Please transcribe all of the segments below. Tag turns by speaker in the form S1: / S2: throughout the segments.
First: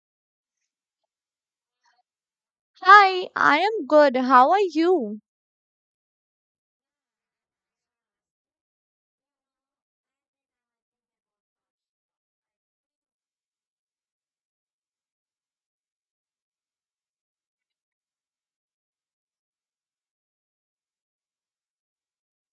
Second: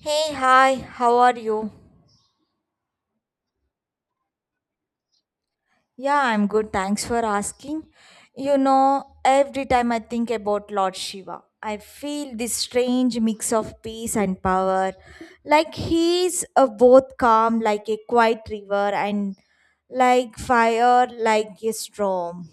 S1: Hey, hi, how are you?
S2: Hi, I am good. How are you?
S1: Yeah, I'm good. Thanks for asking. You know, every time I think about Lord Shiva, I feel this strange mix of peace and power. Like he's both calm, like a quiet river, and like fire, like a storm.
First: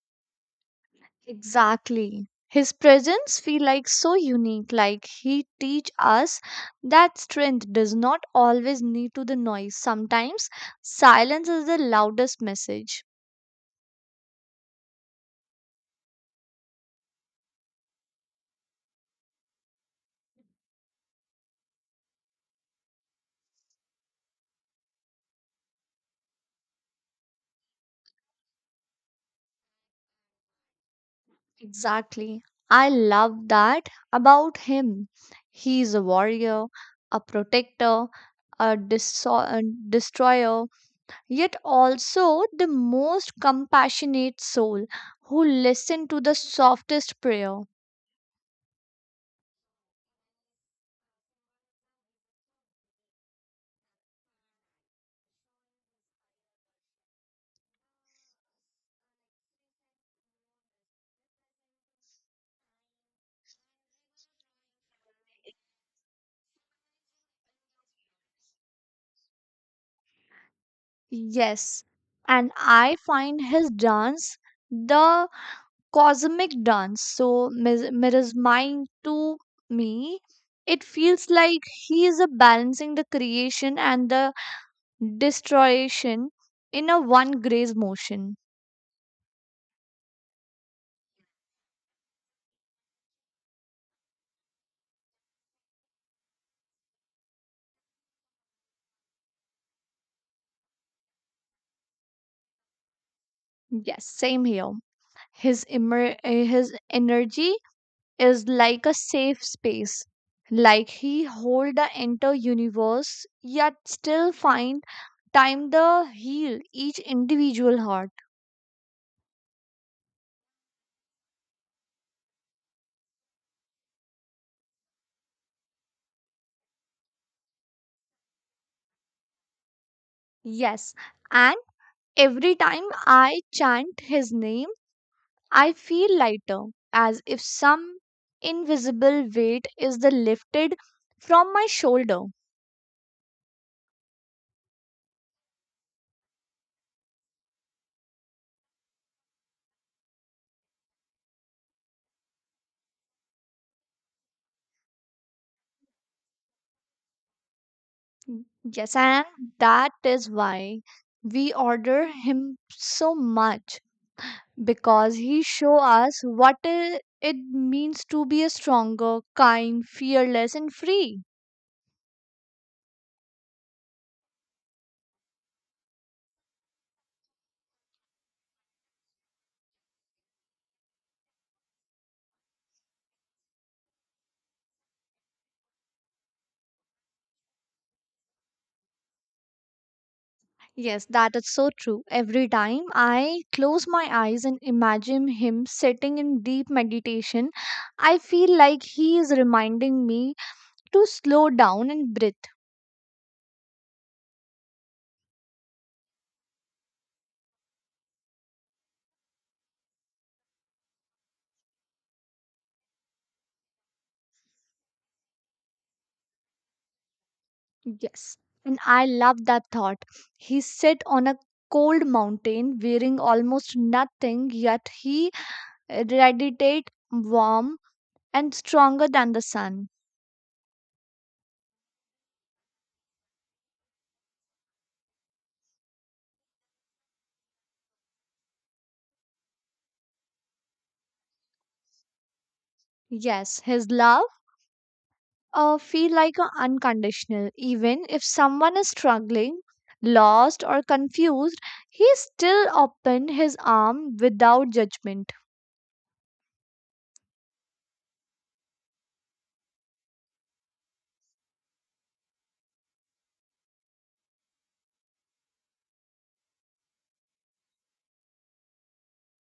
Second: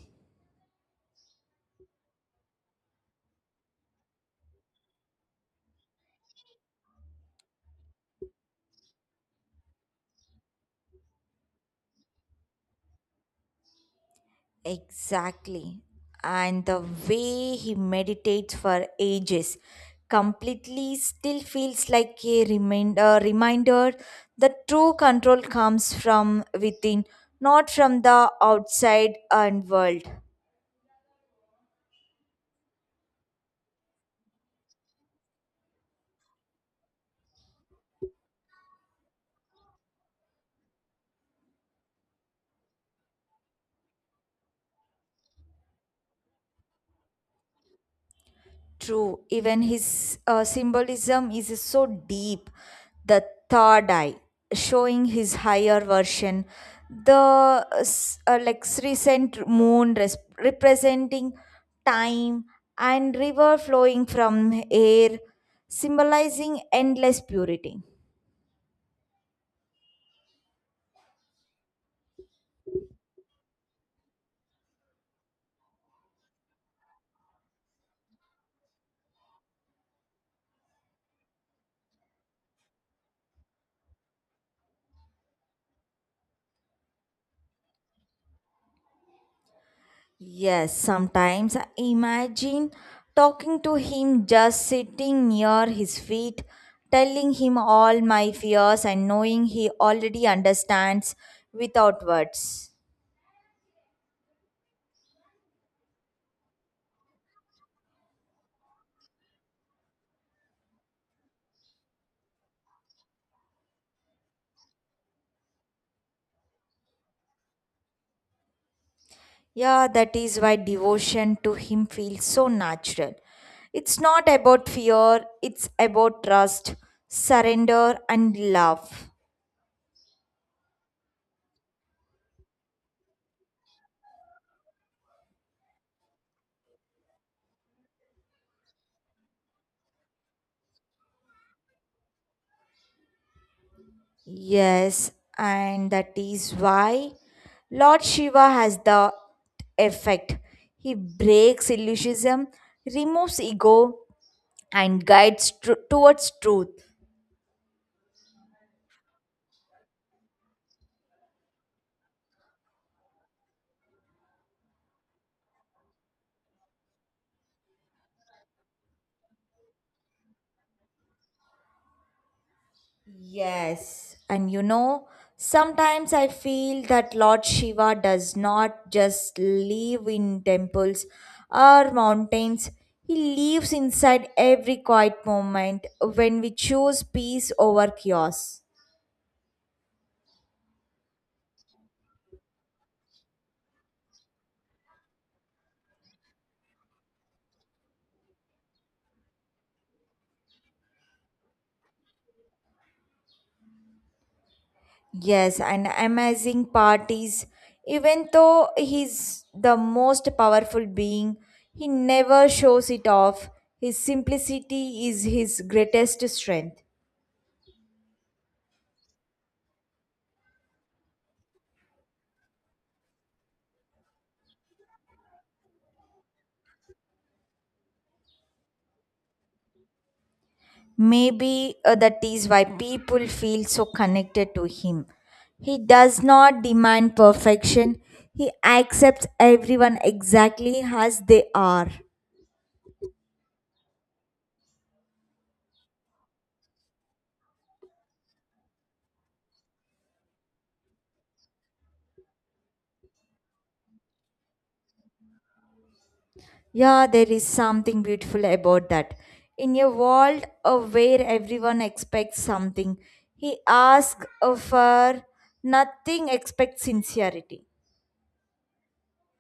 S2: Exactly. His presence feel like so unique, like he teach us that strength does not always need to the noise. Sometimes silence is the loudest message.
S1: Exactly. And the way he meditates for ages completely still feels like a reminder that true control comes from within, not from the outside and world.
S2: Exactly. I love that about him. He is a warrior, a protector, a destroyer, yet also the most compassionate soul who listened to the softest prayer.
S1: True, even his symbolism is so deep. The third eye, showing his higher version. Like recent representing time and river flowing from air, symbolizing endless purity.
S2: Yes, and I find his dance the cosmic dance so mirrors mine to me. It feels like he is a balancing the creation and the destruction in a one grace motion.
S1: Yes, sometimes I imagine talking to him just sitting near his feet, telling him all my fears and knowing he already understands without words.
S2: Yes, same here. His energy is like a safe space like he hold the entire universe yet still find time to heal each individual heart.
S1: Yeah, that is why devotion to him feels so natural. It's not about fear, it's about trust, surrender, and love.
S2: Yes, and every time I chant his name I feel lighter as if some invisible weight is the lifted from my shoulder.
S1: Yes, and that is why Lord Shiva has the effect. He breaks illusionism, removes ego, and guides towards truth.
S2: Yes, and that is why we order him so much because he show us it means to be a stronger, kind, fearless and free.
S1: Yes, and you know, sometimes I feel that Lord Shiva does not just live in temples or mountains, he lives inside every quiet moment when we choose peace over chaos.
S2: Yes, that is so true. Every time I close my eyes and imagine him sitting in deep meditation, I feel like he is reminding me to slow down and breathe.
S1: Yes, and amazing part is even though he's the most powerful being, he never shows it off. His simplicity is his greatest strength.
S2: Yes, and I love that thought. He sit on a cold mountain wearing almost nothing yet he radiate warm and stronger than the sun.
S1: Maybe that is why people feel so connected to him. He does not demand perfection, he accepts everyone exactly as they are.
S2: Yes, his love feel like a unconditional. Even if someone is struggling, lost or confused, he still opened his arm without judgment.
S1: Yeah, there is something beautiful about that. In a world of where everyone expects something, he asks for nothing except sincerity.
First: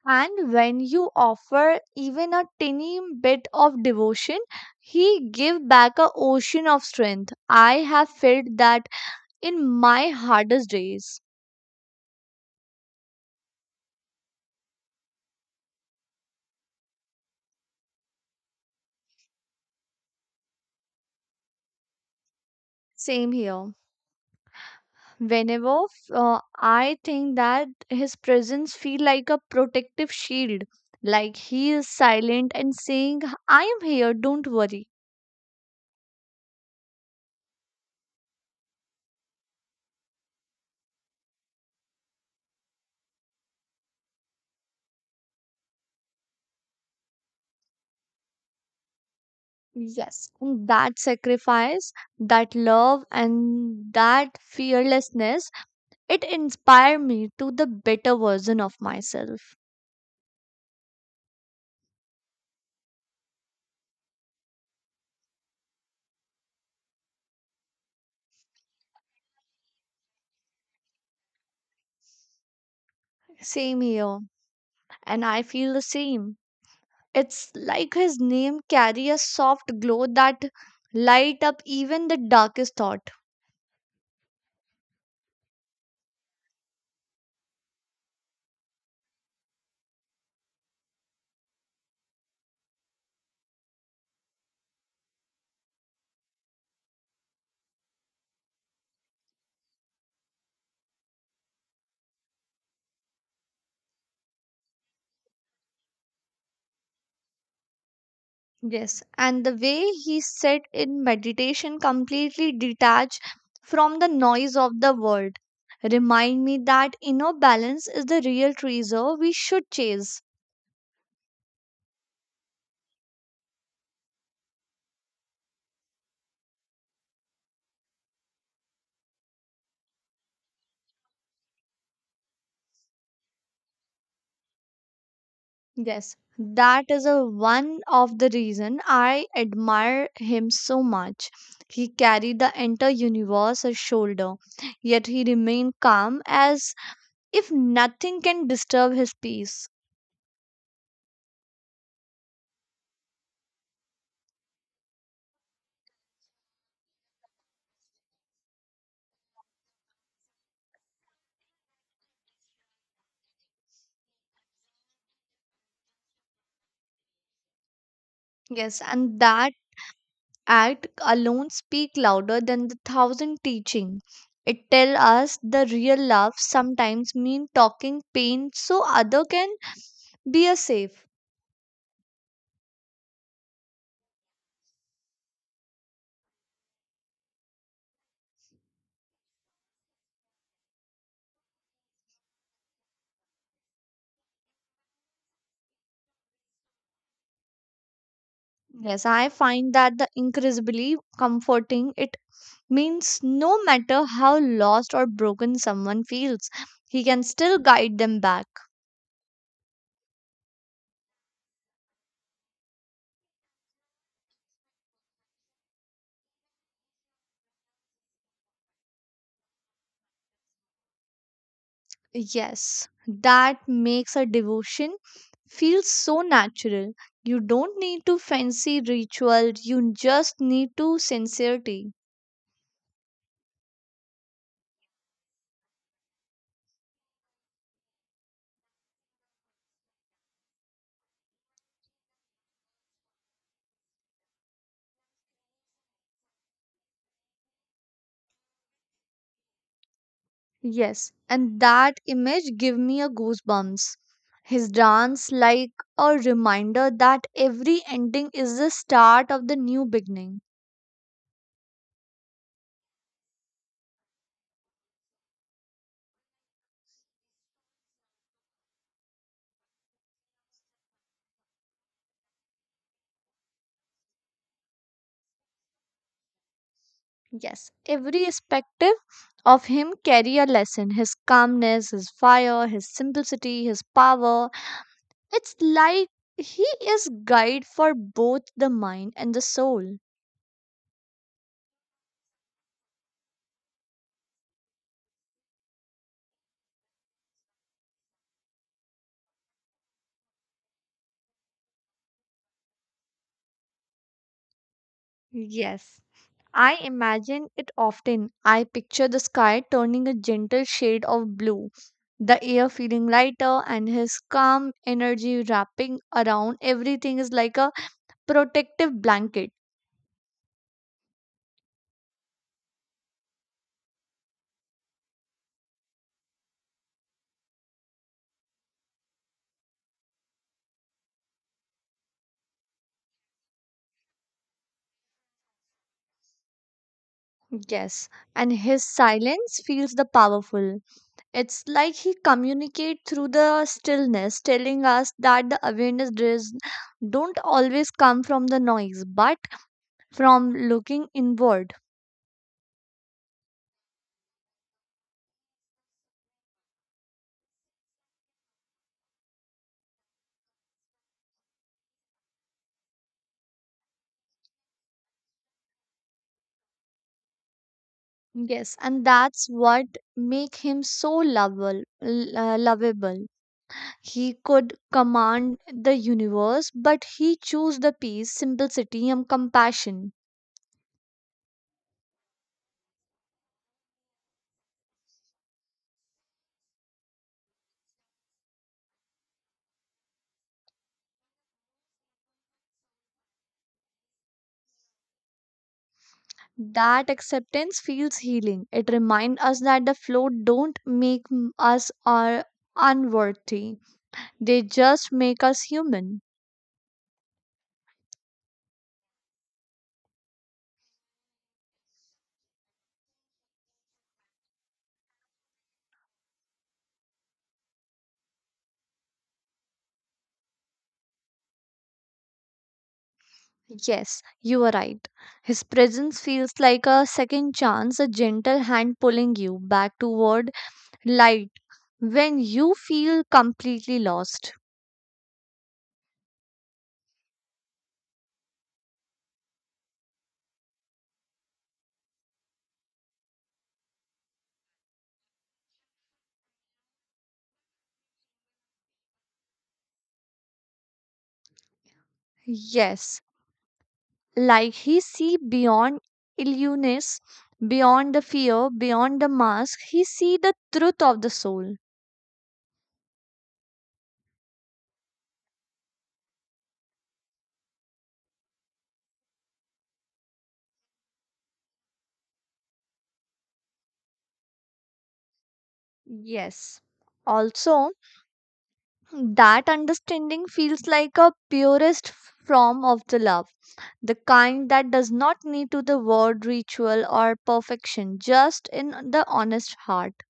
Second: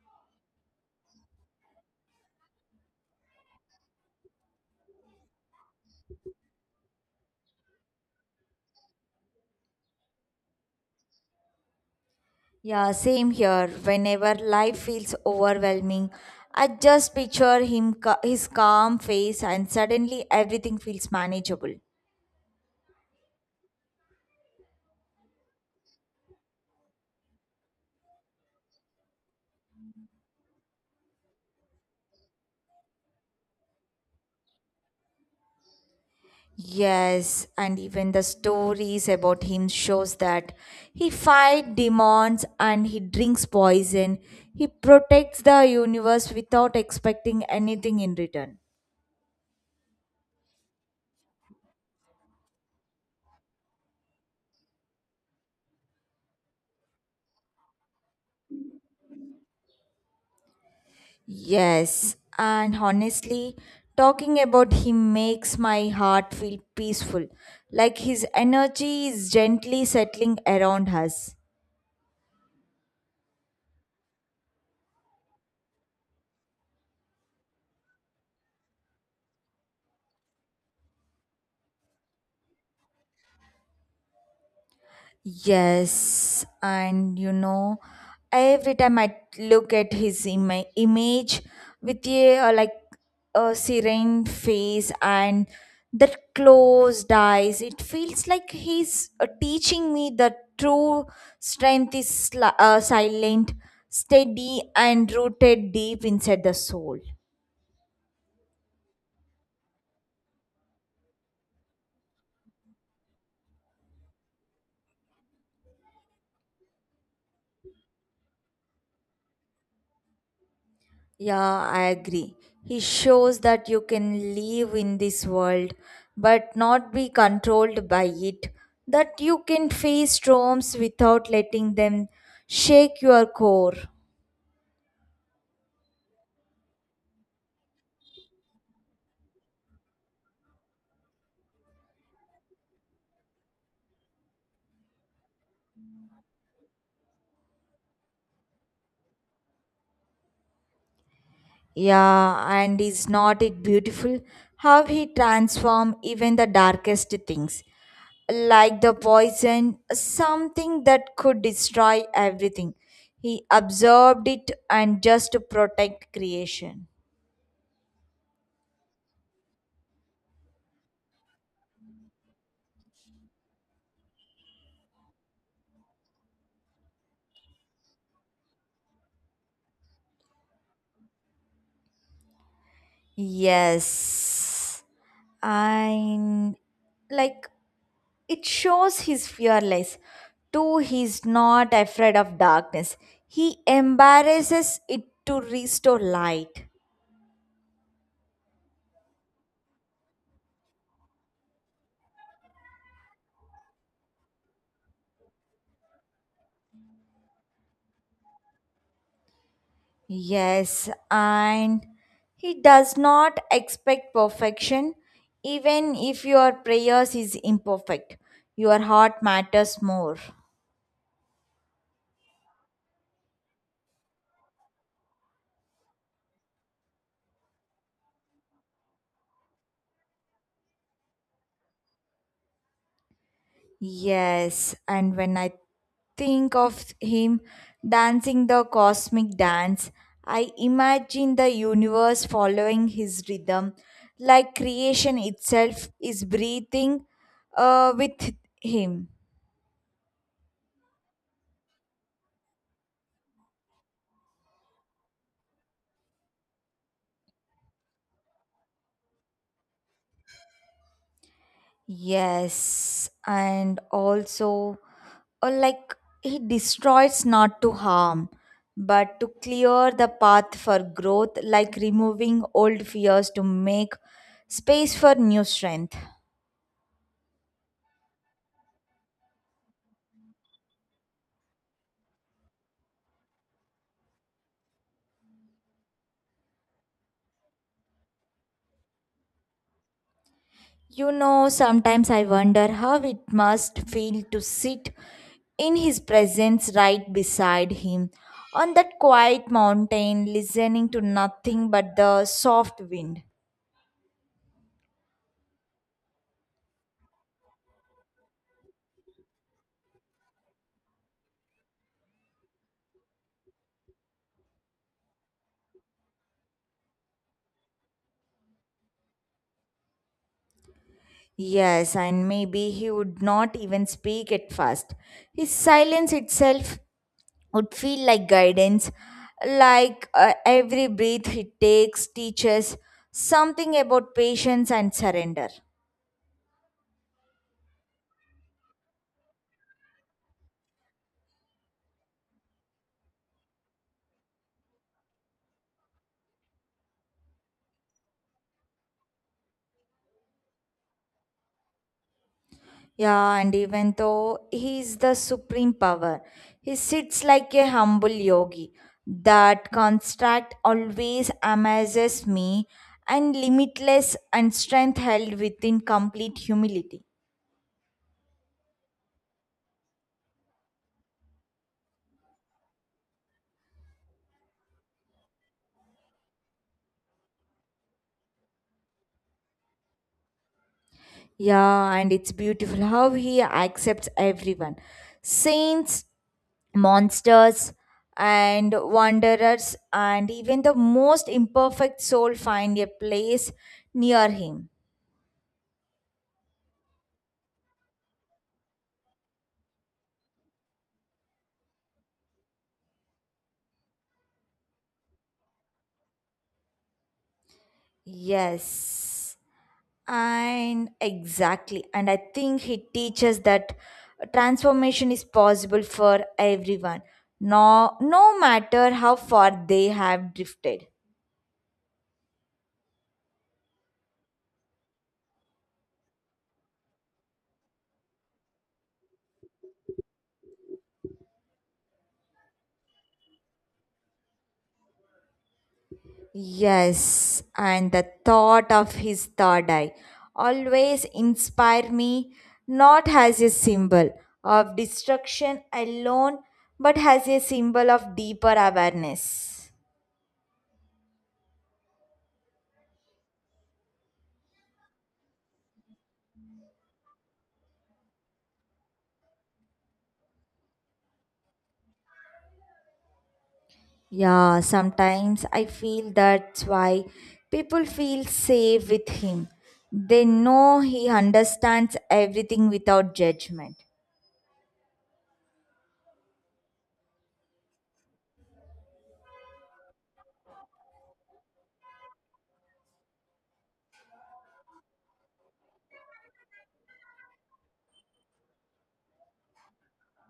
S2: And when you offer even a tiny bit of devotion, he give back a ocean of strength. I have felt that in my hardest days.
S1: Yeah, same here. Whenever life feels overwhelming, I just picture him his calm face and suddenly everything feels manageable.
S2: Same here. Whenever I think that his presence feel like a protective shield like he is silent and saying I am here, don't worry.
S1: Yes, and even the stories about him shows that he fight demons and he drinks poison. He protects the universe without expecting anything in return.
S2: Yes. And that sacrifice, that love and that fearlessness, it inspired me to the better version of myself.
S1: Yes, and honestly, talking about him makes my heart feel peaceful, like his energy is gently settling around us.
S2: Same here, and I feel the same. It's like his name carry a soft glow that light up even the darkest thought.
S1: Yes, and you know, every time I look at his image with a like a serene face and that closed eyes, it feels like he's teaching me that true strength is silent, steady, and rooted deep inside the soul.
S2: Yes, and the way he sat in meditation completely detached from the noise of the world remind me that inner balance is the real treasure we should chase.
S1: Yeah, I agree. He shows that you can live in this world but not be controlled by it, that you can face storms without letting them shake your core.
S2: Yes, that is a one of the reason I admire him so much. He carried the entire universe as shoulder, yet he remained calm as if nothing can disturb his peace.
S1: Yeah, and is not it beautiful how he transforms even the darkest things, like the poison, something that could destroy everything. He absorbed it and just to protect creation.
S2: Yes, and that act alone speak louder than the thousand teaching. It tell us the real love sometimes mean talking pain so other can be a safe.
S1: Yes. And like it shows he's fearless. Too, he's not afraid of darkness. He embarrasses it to restore light.
S2: Yes, I find that the incredibly comforting. It means no matter how lost or broken someone feels, he can still guide them back.
S1: Yes, and he does not expect perfection, even if your prayers is imperfect. Your heart matters more.
S2: Yes, that makes a devotion feel so natural. You don't need to fancy ritual, you just need to sincerity.
S1: Yes, and when I think of him dancing the cosmic dance, I imagine the universe following his rhythm, like creation itself is breathing with him.
S2: Yes, and that image give me a goosebumps. His dance like a reminder that every ending is the start of the new beginning.
S1: Yes, and also, uh, like he destroys not to harm, but to clear the path for growth, like removing old fears to make space for new strength.
S2: Yes, every aspective of him carry a lesson. His calmness, his fire, his simplicity, his power. It's like he is guide for both the mind and the soul.
S1: You know, sometimes I wonder how it must feel to sit in his presence right beside him on that quiet mountain, listening to nothing but the soft wind.
S2: Yes. I imagine it often. I picture the sky turning a gentle shade of blue, the air feeling lighter, and his calm energy wrapping around everything is like a protective blanket.
S1: Yes, and maybe he would not even speak at first. His silence itself would feel like guidance, like every breath he takes teaches something about patience and surrender.
S2: Yes, and his silence feels the powerful. It's like he communicates through the stillness, telling us that the awareness does don't always come from the noise, but from looking inward.
S1: Yeah, and even though he is the supreme power, he sits like a humble yogi. That construct always amazes me, and limitless and strength held within complete humility.
S2: Yes, and that's what make him so lovable. He could command the universe, but he chose the peace, simplicity, and compassion.
S1: Yeah, and it's beautiful how he accepts everyone saints, monsters, and wanderers, and even the most imperfect soul find a place near him.
S2: That acceptance feels healing. It reminds us that the flow don't make us are unworthy. They just make us human.
S1: Yes. And exactly. And I think he teaches that transformation is possible for everyone, no matter how far they have drifted.
S2: Yes, you are right. His presence feels like a second chance, a gentle hand pulling you back toward light, when you feel completely lost.
S1: Yes, and the thought of his third eye always inspire me not as a symbol of destruction alone, but as a symbol of deeper awareness.
S2: Yes, like he see beyond illness, beyond the fear, beyond the mask, he see the truth of the soul.
S1: Yeah, sometimes I feel that's why people feel safe with him. They know he understands everything without judgment.
S2: Yes. Also, that understanding feels like a purest form of the love, the kind that does not need to the word ritual or perfection, just in the honest heart.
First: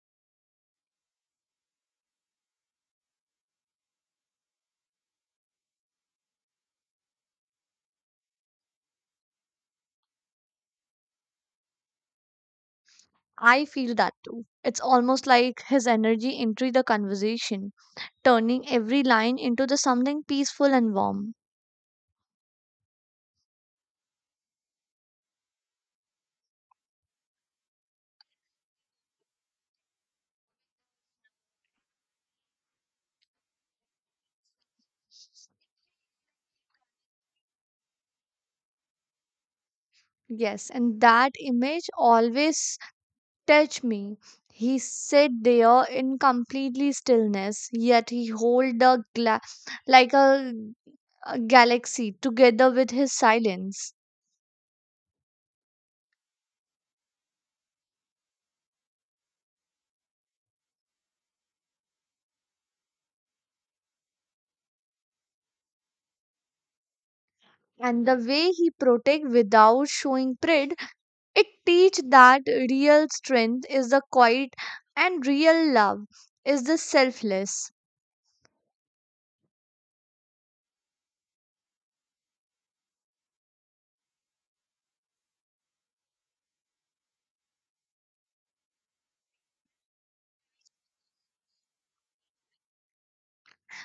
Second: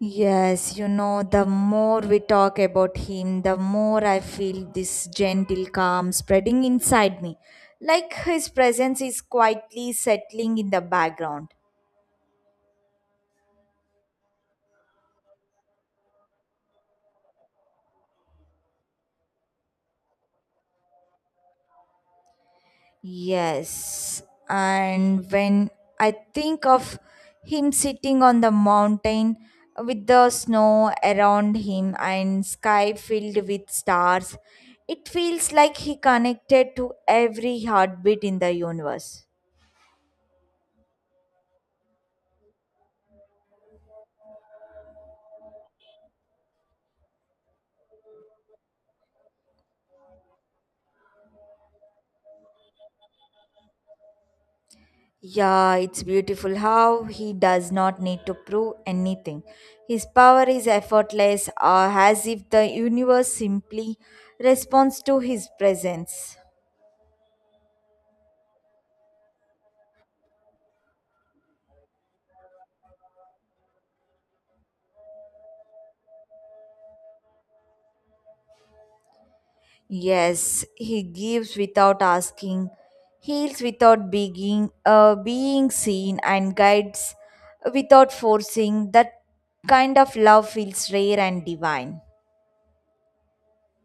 S1: Yes, you know, the more we talk about him, the more I feel this gentle calm spreading inside me, like his presence is quietly settling in the background.
S2: I feel that too. It's almost like his energy entered the conversation, turning every line into the something peaceful and warm.
S1: Yes. And when I think of him sitting on the mountain with the snow around him and sky filled with stars, it feels like he connected to every heartbeat in the universe.
S2: Yes, and that image always touched me. He sit there in completely stillness, yet he hold the gla- like a galaxy together with his silence.
S1: Yeah, it's beautiful how he does not need to prove anything. His power is effortless, as if the universe simply responds to his presence.
S2: And the way he protect without showing pride, it teach that real strength is the quiet and real love is the selfless.
S1: Yes, he gives without asking, heals without begging, being seen, and guides without forcing. That kind of love feels rare and divine.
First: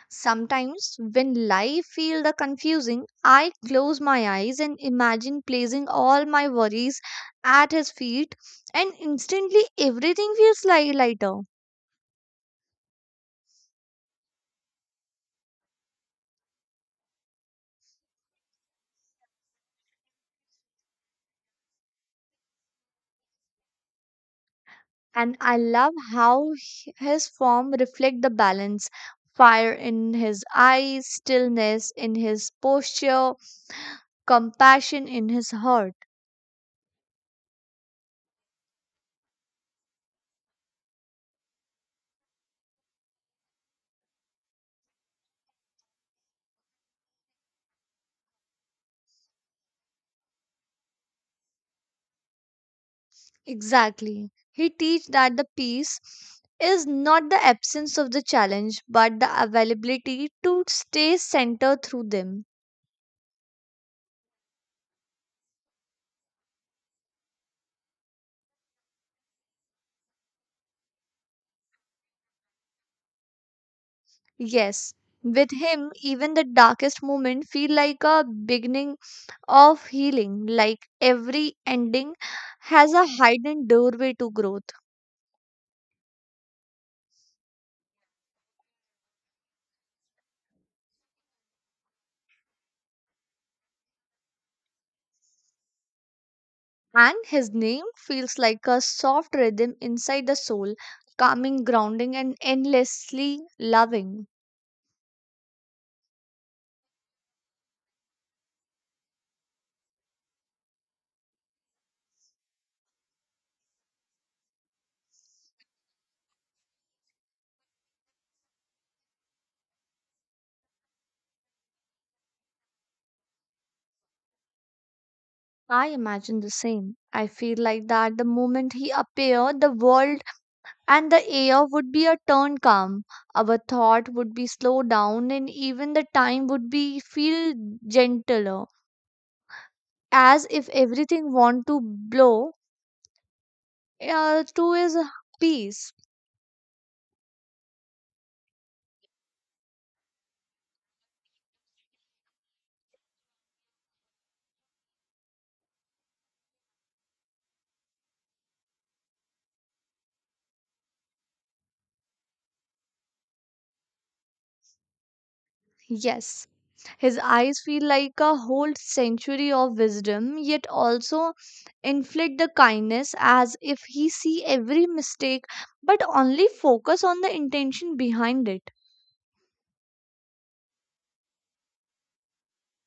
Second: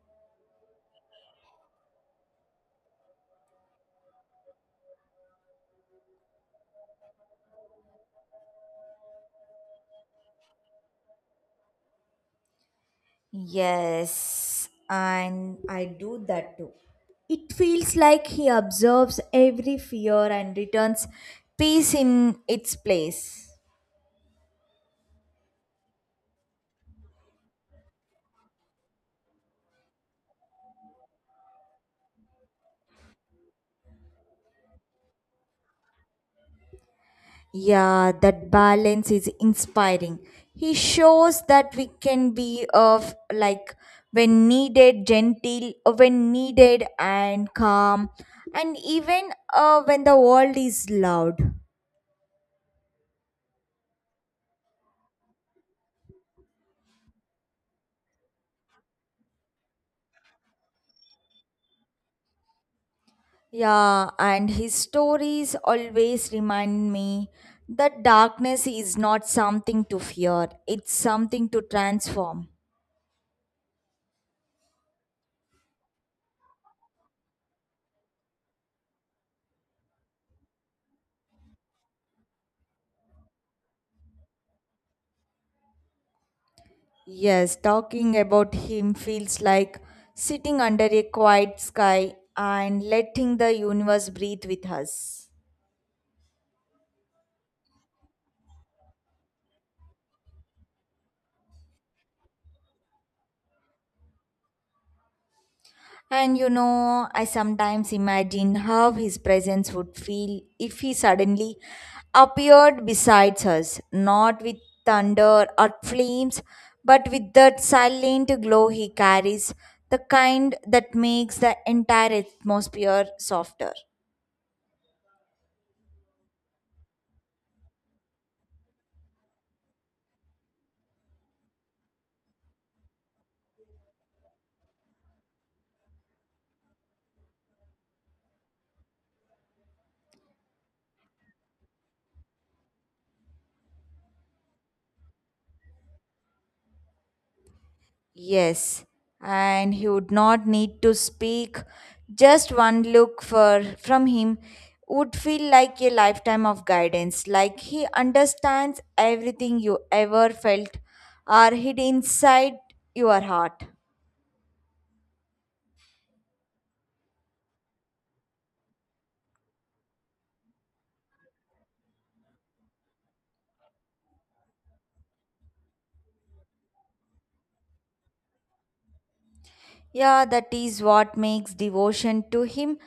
S2: Sometimes when life feel the confusing, I close my eyes and imagine placing all my worries at his feet and instantly everything feels lighter.
S1: Yes, and I do that too. It feels like he observes every fear and returns peace in its place.
S2: And I love how his form reflect the balance, fire in his eyes, stillness in his posture, compassion in his heart.
S1: Yeah, that balance is inspiring. He shows that we can be of like when needed gentle, when needed and calm, and even when the world is loud.
S2: Exactly. He teach that the peace is not the absence of the challenge but the availability to stay centered through them.
S1: Yeah, and his stories always remind me that darkness is not something to fear, it's something to transform.
S2: Yes. With him, even the darkest moment feel like a beginning of healing, like every ending has a hidden doorway to growth.
S1: Yes, talking about him feels like sitting under a quiet sky and letting the universe breathe with us.
S2: And his name feels like a soft rhythm inside the soul, calming, grounding, and endlessly loving.
S1: And you know, I sometimes imagine how his presence would feel if he suddenly appeared beside us, not with thunder or flames, but with that silent glow he carries, the kind that makes the entire atmosphere softer.
S2: I imagine the same. I feel like that the moment he appeared, the world and the air would be a turn calm. Our thought would be slowed down, and even the time would be feel gentler, as if everything want to blow to his peace.
S1: Yes, and he would not need to speak. Just one look for from him would feel like a lifetime of guidance, like he understands everything you ever felt or hid inside your heart.
S2: Yes, his eyes feel like a whole century of wisdom, yet also inflict the kindness as if he see every mistake but only focus on the intention behind it.
S1: Yeah, that is what makes devotion to him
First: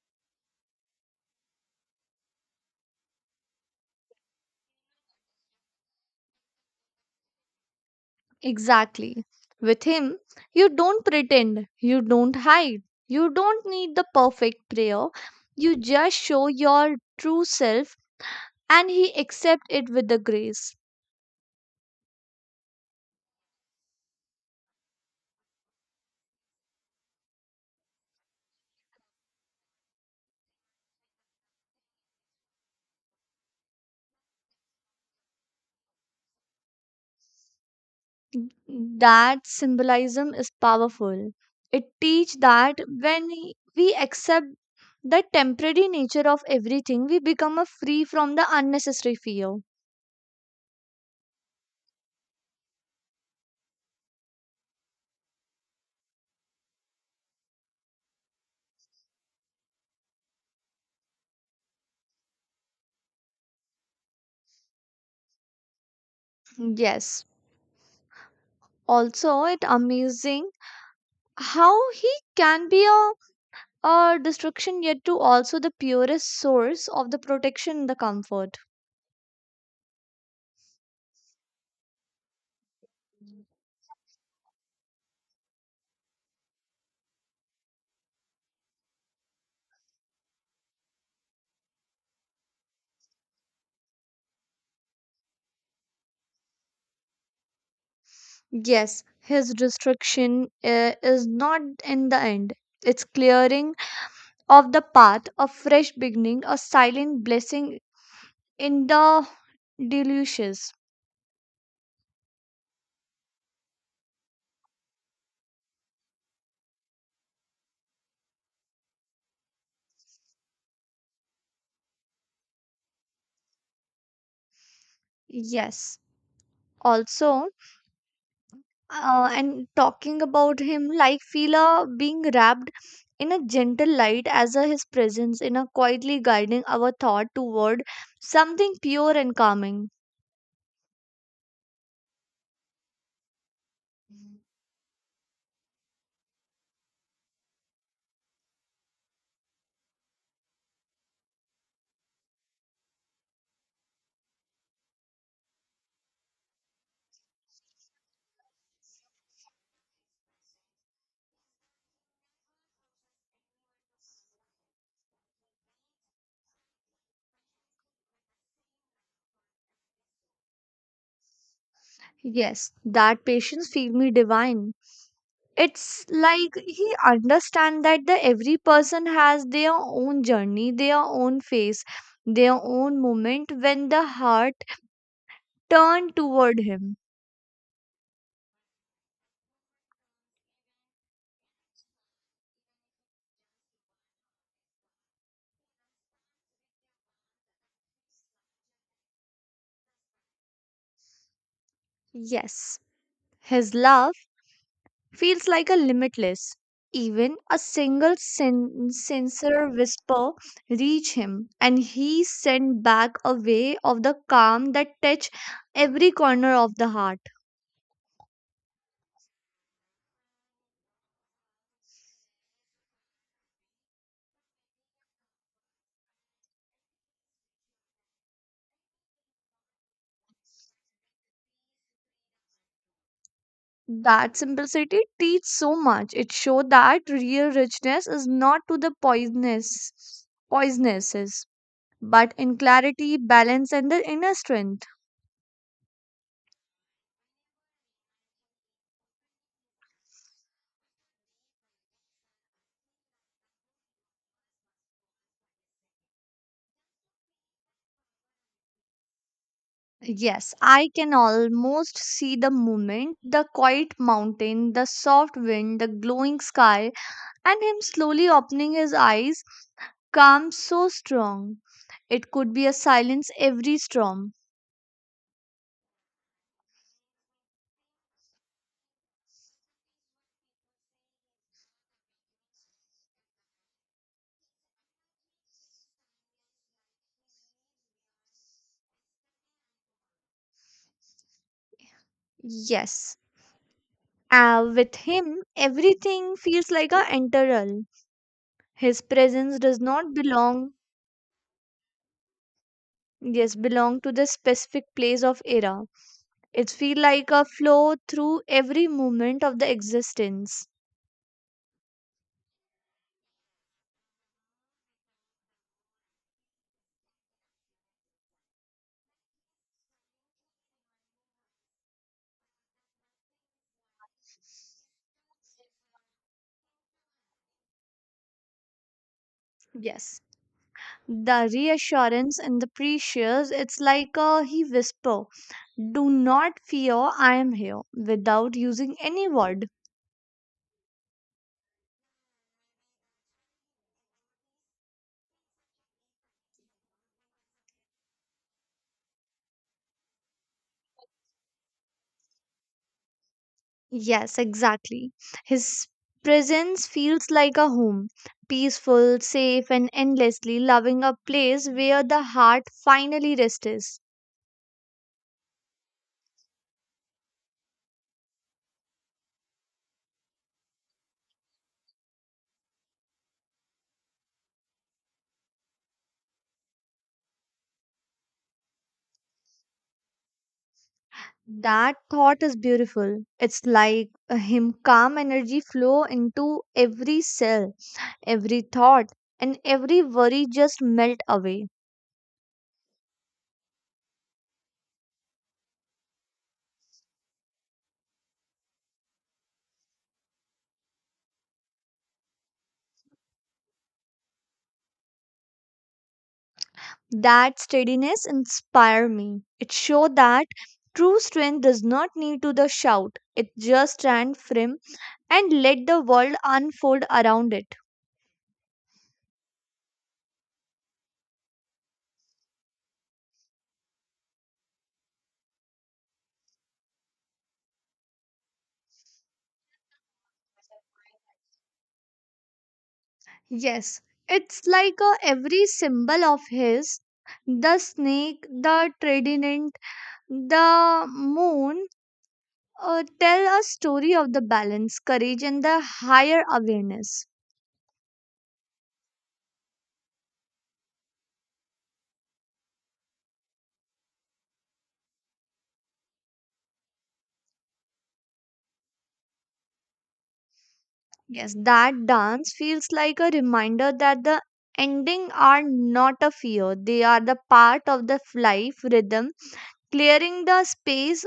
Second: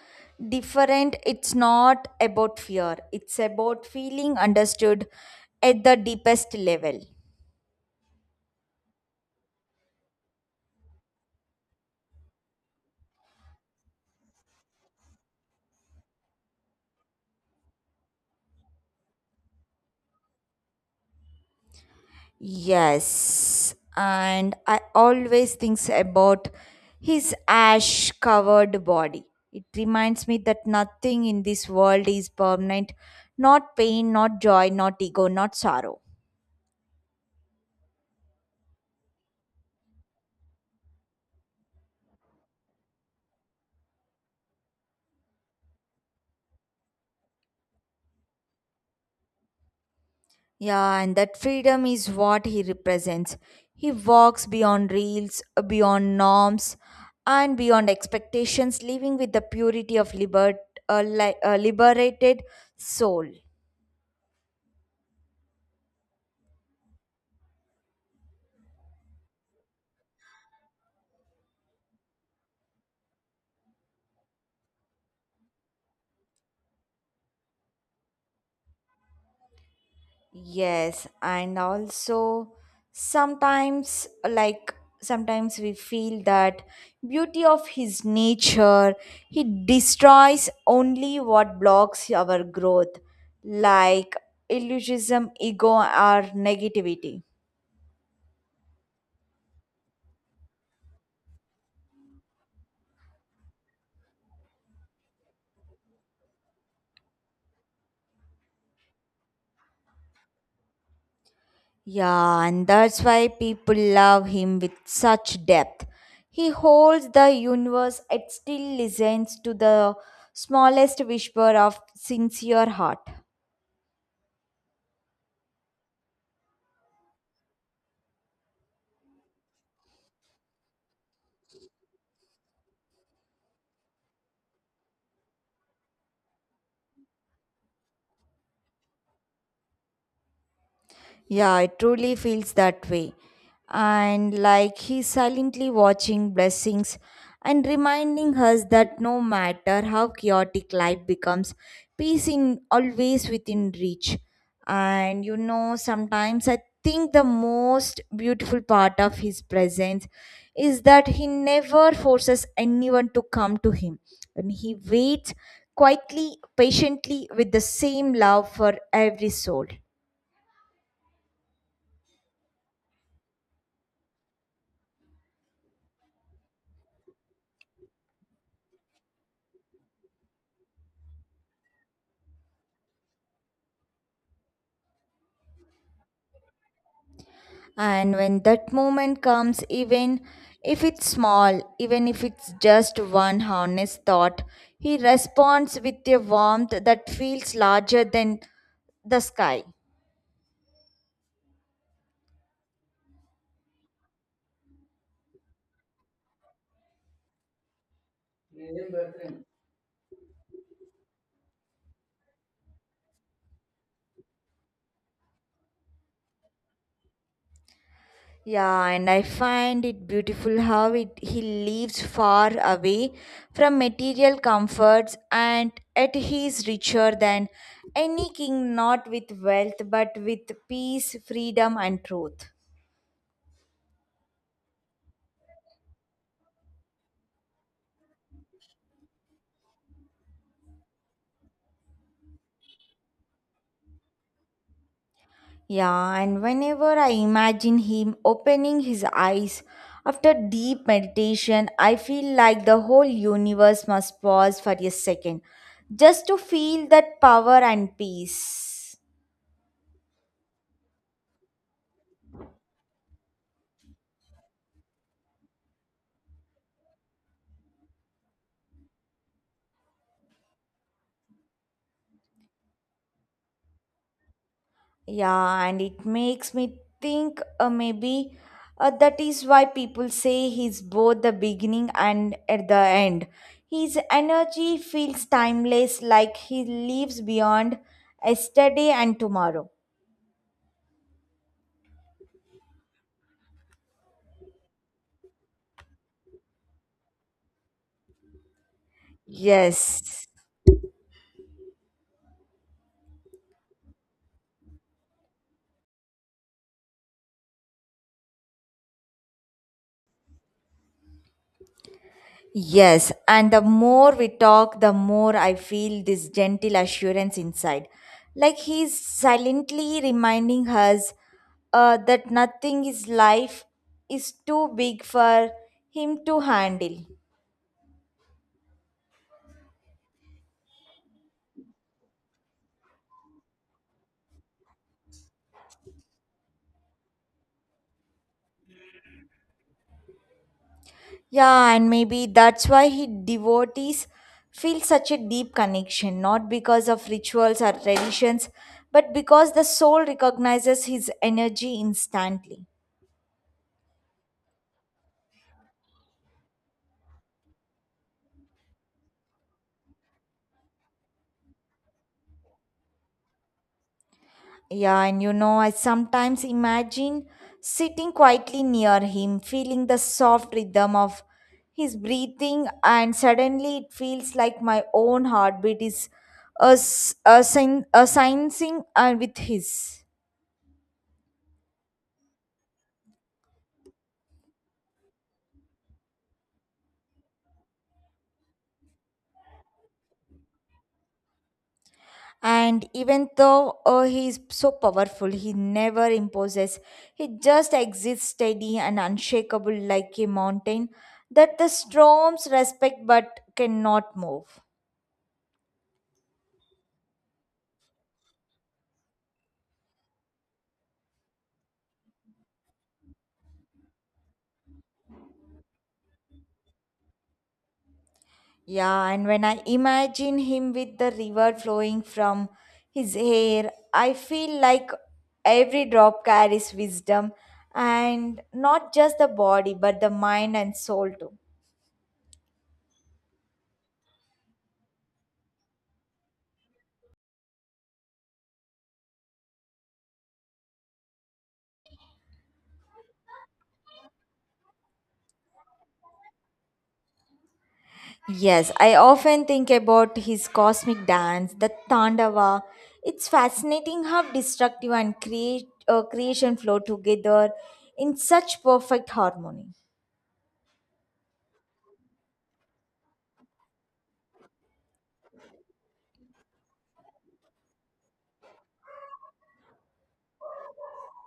S1: different. It's not about fear, it's about feeling understood at the deepest level.
S2: Exactly. With him, you don't pretend, you don't hide, you don't need the perfect prayer. You just show your true self and he accept it with the grace.
S1: Yes, and I always think about his ash covered body. It reminds me that nothing in this world is permanent not pain, not joy, not ego, not sorrow.
S2: That symbolism is powerful. It teaches that when we accept the temporary nature of everything, we become a free from the unnecessary fear.
S1: Yeah, and that freedom is what he represents. He walks beyond reels, beyond norms, and beyond expectations, living with the purity of liberated soul.
S2: Yes. Also, it amazing how he can be a destruction yet to also the purest source of the protection and the comfort.
S1: Yes, and also sometimes, sometimes we feel that beauty of his nature, he destroys only what blocks our growth, like illusionism, ego, or negativity.
S2: Yes, his destruction is not in the end. It's clearing of the path a fresh beginning, a silent blessing in the deluges.
S1: Yeah, and that's why people love him with such depth. He holds the universe yet still listens to the smallest whisper of sincere heart.
S2: Yes. Also, and talking about him, like Fila being wrapped in a gentle light as a, his presence in a quietly guiding our thought toward something pure and calming.
S1: Yeah, it truly feels that way. And like he's silently watching blessings and reminding us that no matter how chaotic life becomes, peace in always within reach. And you know, sometimes I think the most beautiful part of his presence is that he never forces anyone to come to him. And he waits quietly, patiently with the same love for every soul.
S2: Yes, that patience feel me divine. It's like he understand that the every person has their own journey, their own face, their own moment when the heart turned toward him.
S1: And when that moment comes, even if it's small, even if it's just one honest thought, he responds with a warmth that feels larger than the sky.
S2: Yes, his love feels like a limitless. Even a single sincere whisper reach him, and he sent back a way of the calm that touch every corner of the heart.
S1: Yeah, and I find it beautiful how it, he lives far away from material comforts and yet he is richer than any king, not with wealth but with peace, freedom, and truth.
S2: That simplicity teach so much. It show that real richness is not to the poisonous poisonesses, but in clarity, balance, and the inner strength.
S1: Yeah, and whenever I imagine him opening his eyes after deep meditation, I feel like the whole universe must pause for a second just to feel that power and peace.
S2: Yes, I can almost see the movement, the quiet mountain, the soft wind, the glowing sky, and him slowly opening his eyes, calm so strong. It could be a silence every storm.
S1: Yeah, and it makes me think maybe that is why people say he's both the beginning and at the end. His energy feels timeless, like he lives beyond yesterday and tomorrow.
S2: Yes. With him, everything feels like a enteral. His presence does not
S1: Yes.
S2: belong, yes, belong to the specific place of era. It feel like a flow through every moment of the existence.
S1: Yes, and the more we talk, the more I feel this gentle assurance inside. Like he's silently reminding us that nothing is life is too big for him to handle.
S2: Yes. The reassurance and the precious, it's like a he whisper, do not fear, I am here, without using any word.
S1: Yeah, and maybe that's why he devotees feel such a deep connection, not because of rituals or traditions, but because the soul recognizes his energy instantly.
S2: Yes, exactly. His presence feels like a home, peaceful, safe, and endlessly loving, a place where the heart finally rests.
S1: Yeah, and you know, I sometimes imagine sitting quietly near him, feeling the soft rhythm of his breathing, and suddenly it feels like my own heartbeat is a, sensing syncing with his.
S2: That thought is beautiful. It's like a him calm energy flow into every cell, every thought, and every worry just melt away.
S1: And even though he is so powerful, he never imposes. He just exists steady and unshakable like a mountain that the storms respect but cannot move.
S2: That steadiness inspire me. It show that true strength does not need to the shout. It just stand firm and let the world unfold around it.
S1: Yeah, and when I imagine him with the river flowing from his hair, I feel like every drop carries wisdom and not just the body but the mind and soul too.
S2: Yes, it's like a every symbol of his, the snake, the trident, the moon, tell a story of the balance, courage, and the higher awareness.
S1: Yes, I often think about his cosmic dance, the Tandava. It's fascinating how destructive and creation flow together in such perfect harmony.
S2: Yes, that dance feels like a reminder that the ending are not a fear, they are the part of the life rhythm, clearing the space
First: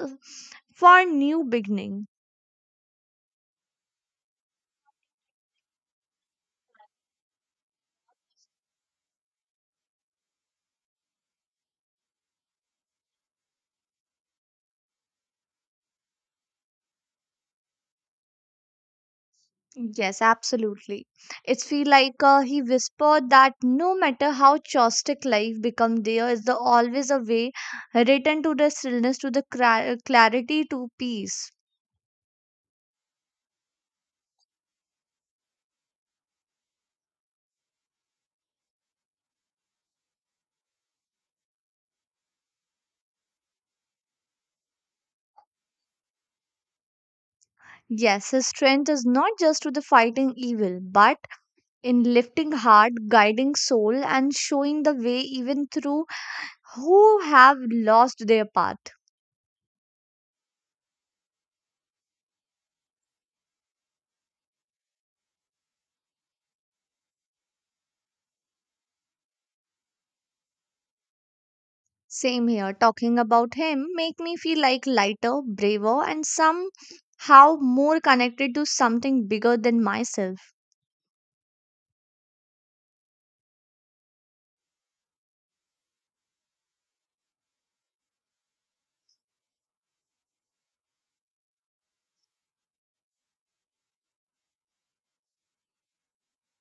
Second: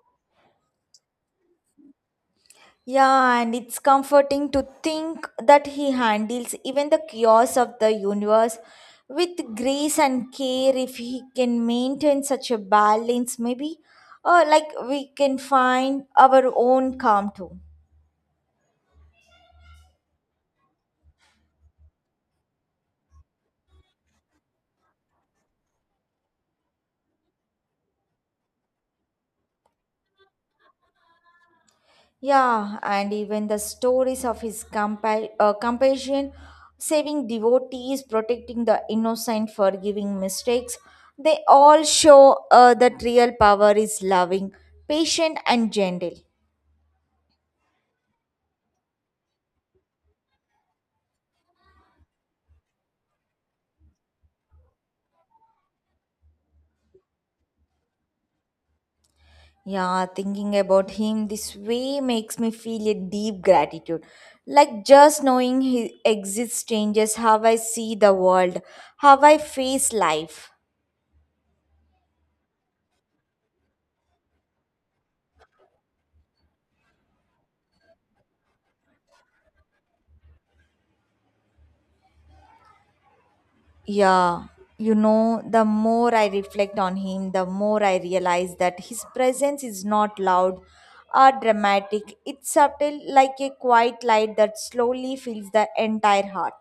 S2: for new beginning.
S1: Yeah, and it's comforting to think that he handles even the chaos of the universe with grace and care if he can maintain such a balance, maybe. Or like we can find our own calm too.
S2: Yes, absolutely. It's feel like he whispered that no matter how chaotic life become, there is the always a way, return to the stillness, to the clarity, to peace.
S1: Yeah, and even the stories of his compassion, saving devotees, protecting the innocent, forgiving mistakes, they all show that real power is loving, patient, and gentle.
S2: Yes, his strength is not just to the fighting evil, but in lifting heart, guiding soul, and showing the way even through who have lost their path.
S1: Yeah, thinking about him this way makes me feel a deep gratitude. Like just knowing he exists changes how I see the world, how I face life.
S2: Same here, talking about him make me feel like lighter, braver, and somehow more connected to something bigger than myself.
S1: Yeah, you know, the more I reflect on him, the more I realize that his presence is not loud or dramatic. It's subtle, like a quiet light that slowly fills the entire heart.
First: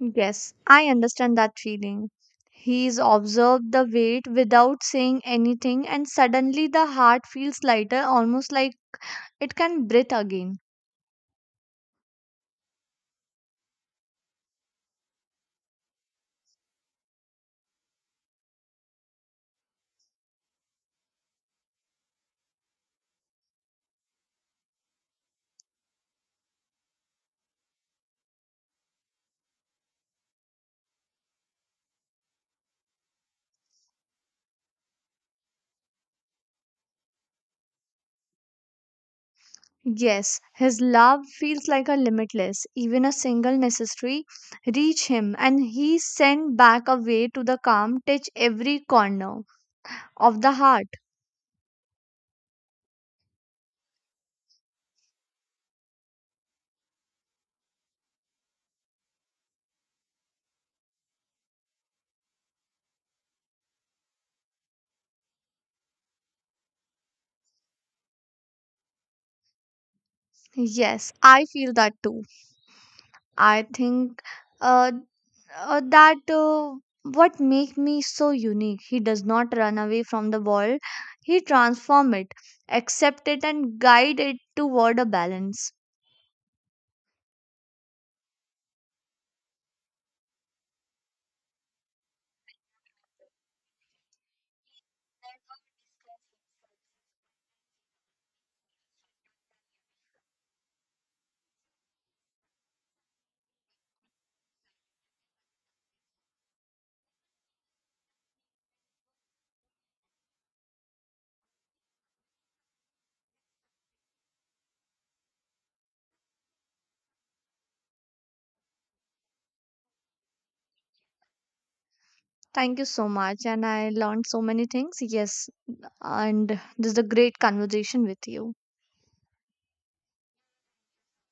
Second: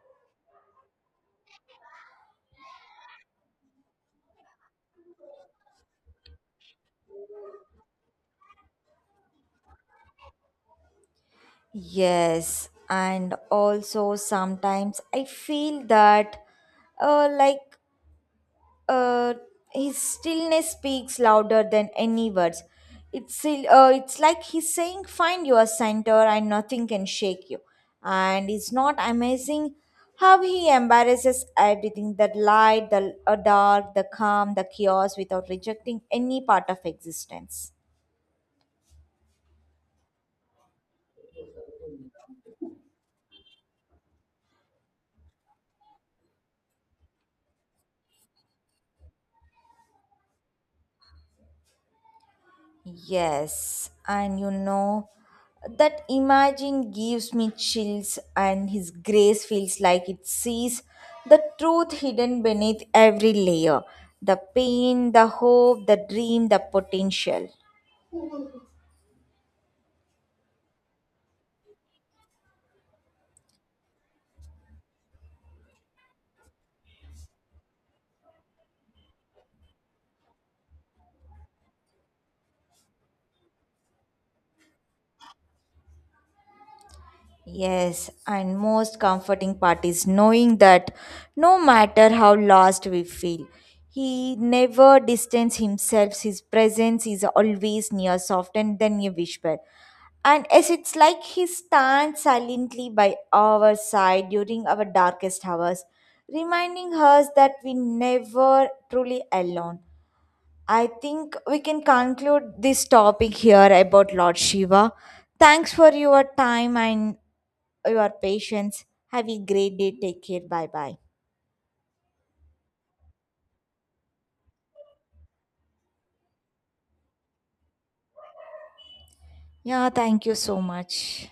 S2: Yes, I understand that feeling. He's observed the weight without saying anything, and suddenly the heart feels lighter, almost like it can breathe again.
S1: Yes, and also sometimes I feel that uh, like uh, his stillness speaks louder than any words. It's it's like he's saying, "Find your center, and nothing can shake you." And it's not amazing how he embarrasses everything: the light, the dark, the calm, the chaos, without rejecting any part of existence.
S2: Yes, his love feels like a limitless. Even a single necessary reach him, and he sent back a way to the calm, touch every corner of the heart.
S1: Yes, and you know, that imagine gives me chills, and his grace feels like it sees the truth hidden beneath every layer the pain, the hope, the dream, the potential.
S2: Yes, I feel that too. I think uh, that what make me so unique. He does not run away from the world. He transform it, accept it, and guide it toward a balance.
S1: Yes, and most comforting part is knowing that no matter how lost we feel, he never distanced himself. His presence is always near, soft, and then a whisper. And as it's like he stands silently by our side during our darkest hours, reminding us that we never truly alone. I think we can conclude this topic here about Lord Shiva. Thanks for your time and your patience. Have a great day. Take care. Bye bye.
S2: Thank you so much. And I learned so many things. Yes. And this is a great conversation with you.
S1: Yeah, thank you so much.